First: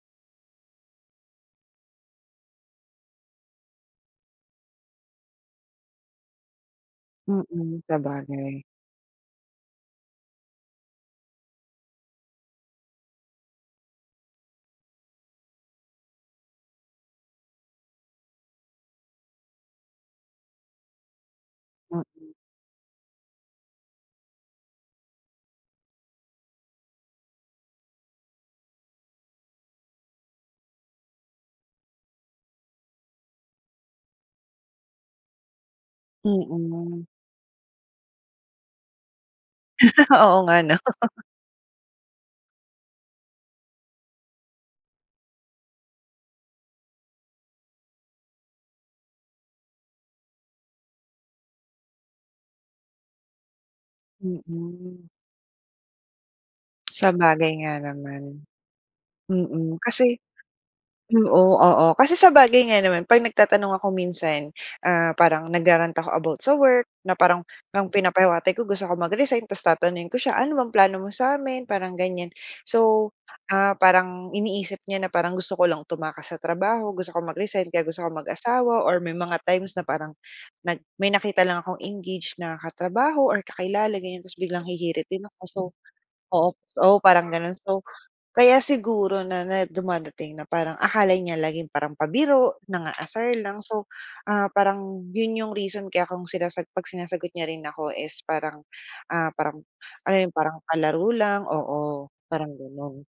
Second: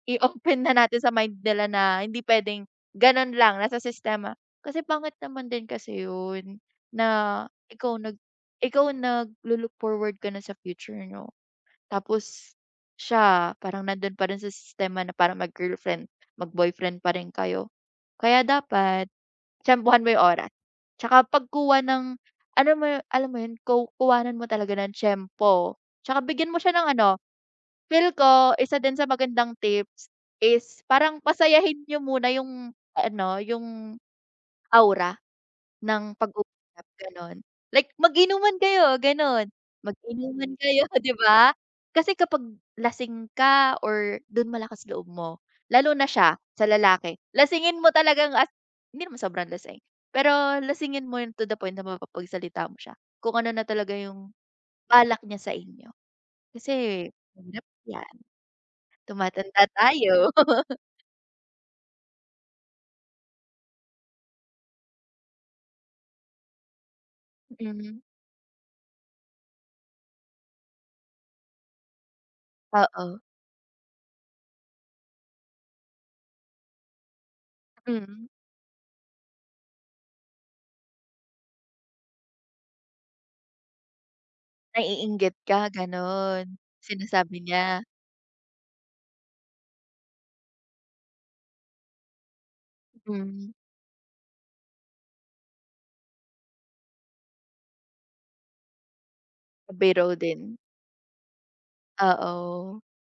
I-open na natin sa mind nila na hindi pwedeng ganun lang, nasa sistema kasi pangit naman din kasi yun, na Mm, ikaw nag sabagay. ikaw naglu-look forward ka na sa future niyo tapos siya parang nandun pa rin sa sistema na parang mag-girlfriend/mag-boyfriend pa rin kayo. Kaya dapat tiyempuhan mo yung oras, tsaka pagkuha ng Mm. alam mo yu alam mo yun ku kuhanan mo talaga ng tiyempo. Tsaka bigyan mo siya ng ano feel ko isa din sa magandang tips is parang pasayahin niyo muna yung ano yung aura ng pag uusap, Mm. gano'n. Like mag-inuman kayo ganun, Oo mag-inuman nga 'no. kayo 'di ba, kasi kapag lasing ka or dun malakas loob mo, lalo na siya, sa lalaki, lasingin mo talagang as hindi naman sobrang lasing, pero lasingin mo yung to the point na mapapagsalita mo siya, kung ano na talaga yung Mm. balak niya sa inyo, kasi Sabagay mahirap nga yan naman. tumatanda Mm, kasi, tayo. oo, oo. Kasi sabagay nga naman, 'pag nagtatanong ako minsan, ah, parang nagra-rant ako about sa work, na parang ng Mm. pinapahiwatig ko gusto ko mag-resign tapos tatanungin ko siya, ano bang plano mo sa amin, parang ganyan. So, Oo. ah, parang iniisip niya na parang gusto ko lang tumakas sa trabaho, gusto ko mag-resign kaya gusto ko Mm. mag-asawa or may mga times na parang nag may nakita lang akong engage na katrabaho or kakilala ganyan, tapos biglang hihirit din Naiinggit ako so, ka oo ganun, oo parang sinasabi gano'n, so niya. kaya siguro na na dumadating na parang akala niya laging parang pabiro nang-aasar Hmm. lang so, ah, parang yun yung reason kaya kung sinasagot pag sinasagot niya rin ako is parang, ah, parang Pabiro ano yung, parang din. palaro lang, oo, parang Oo. gano'n.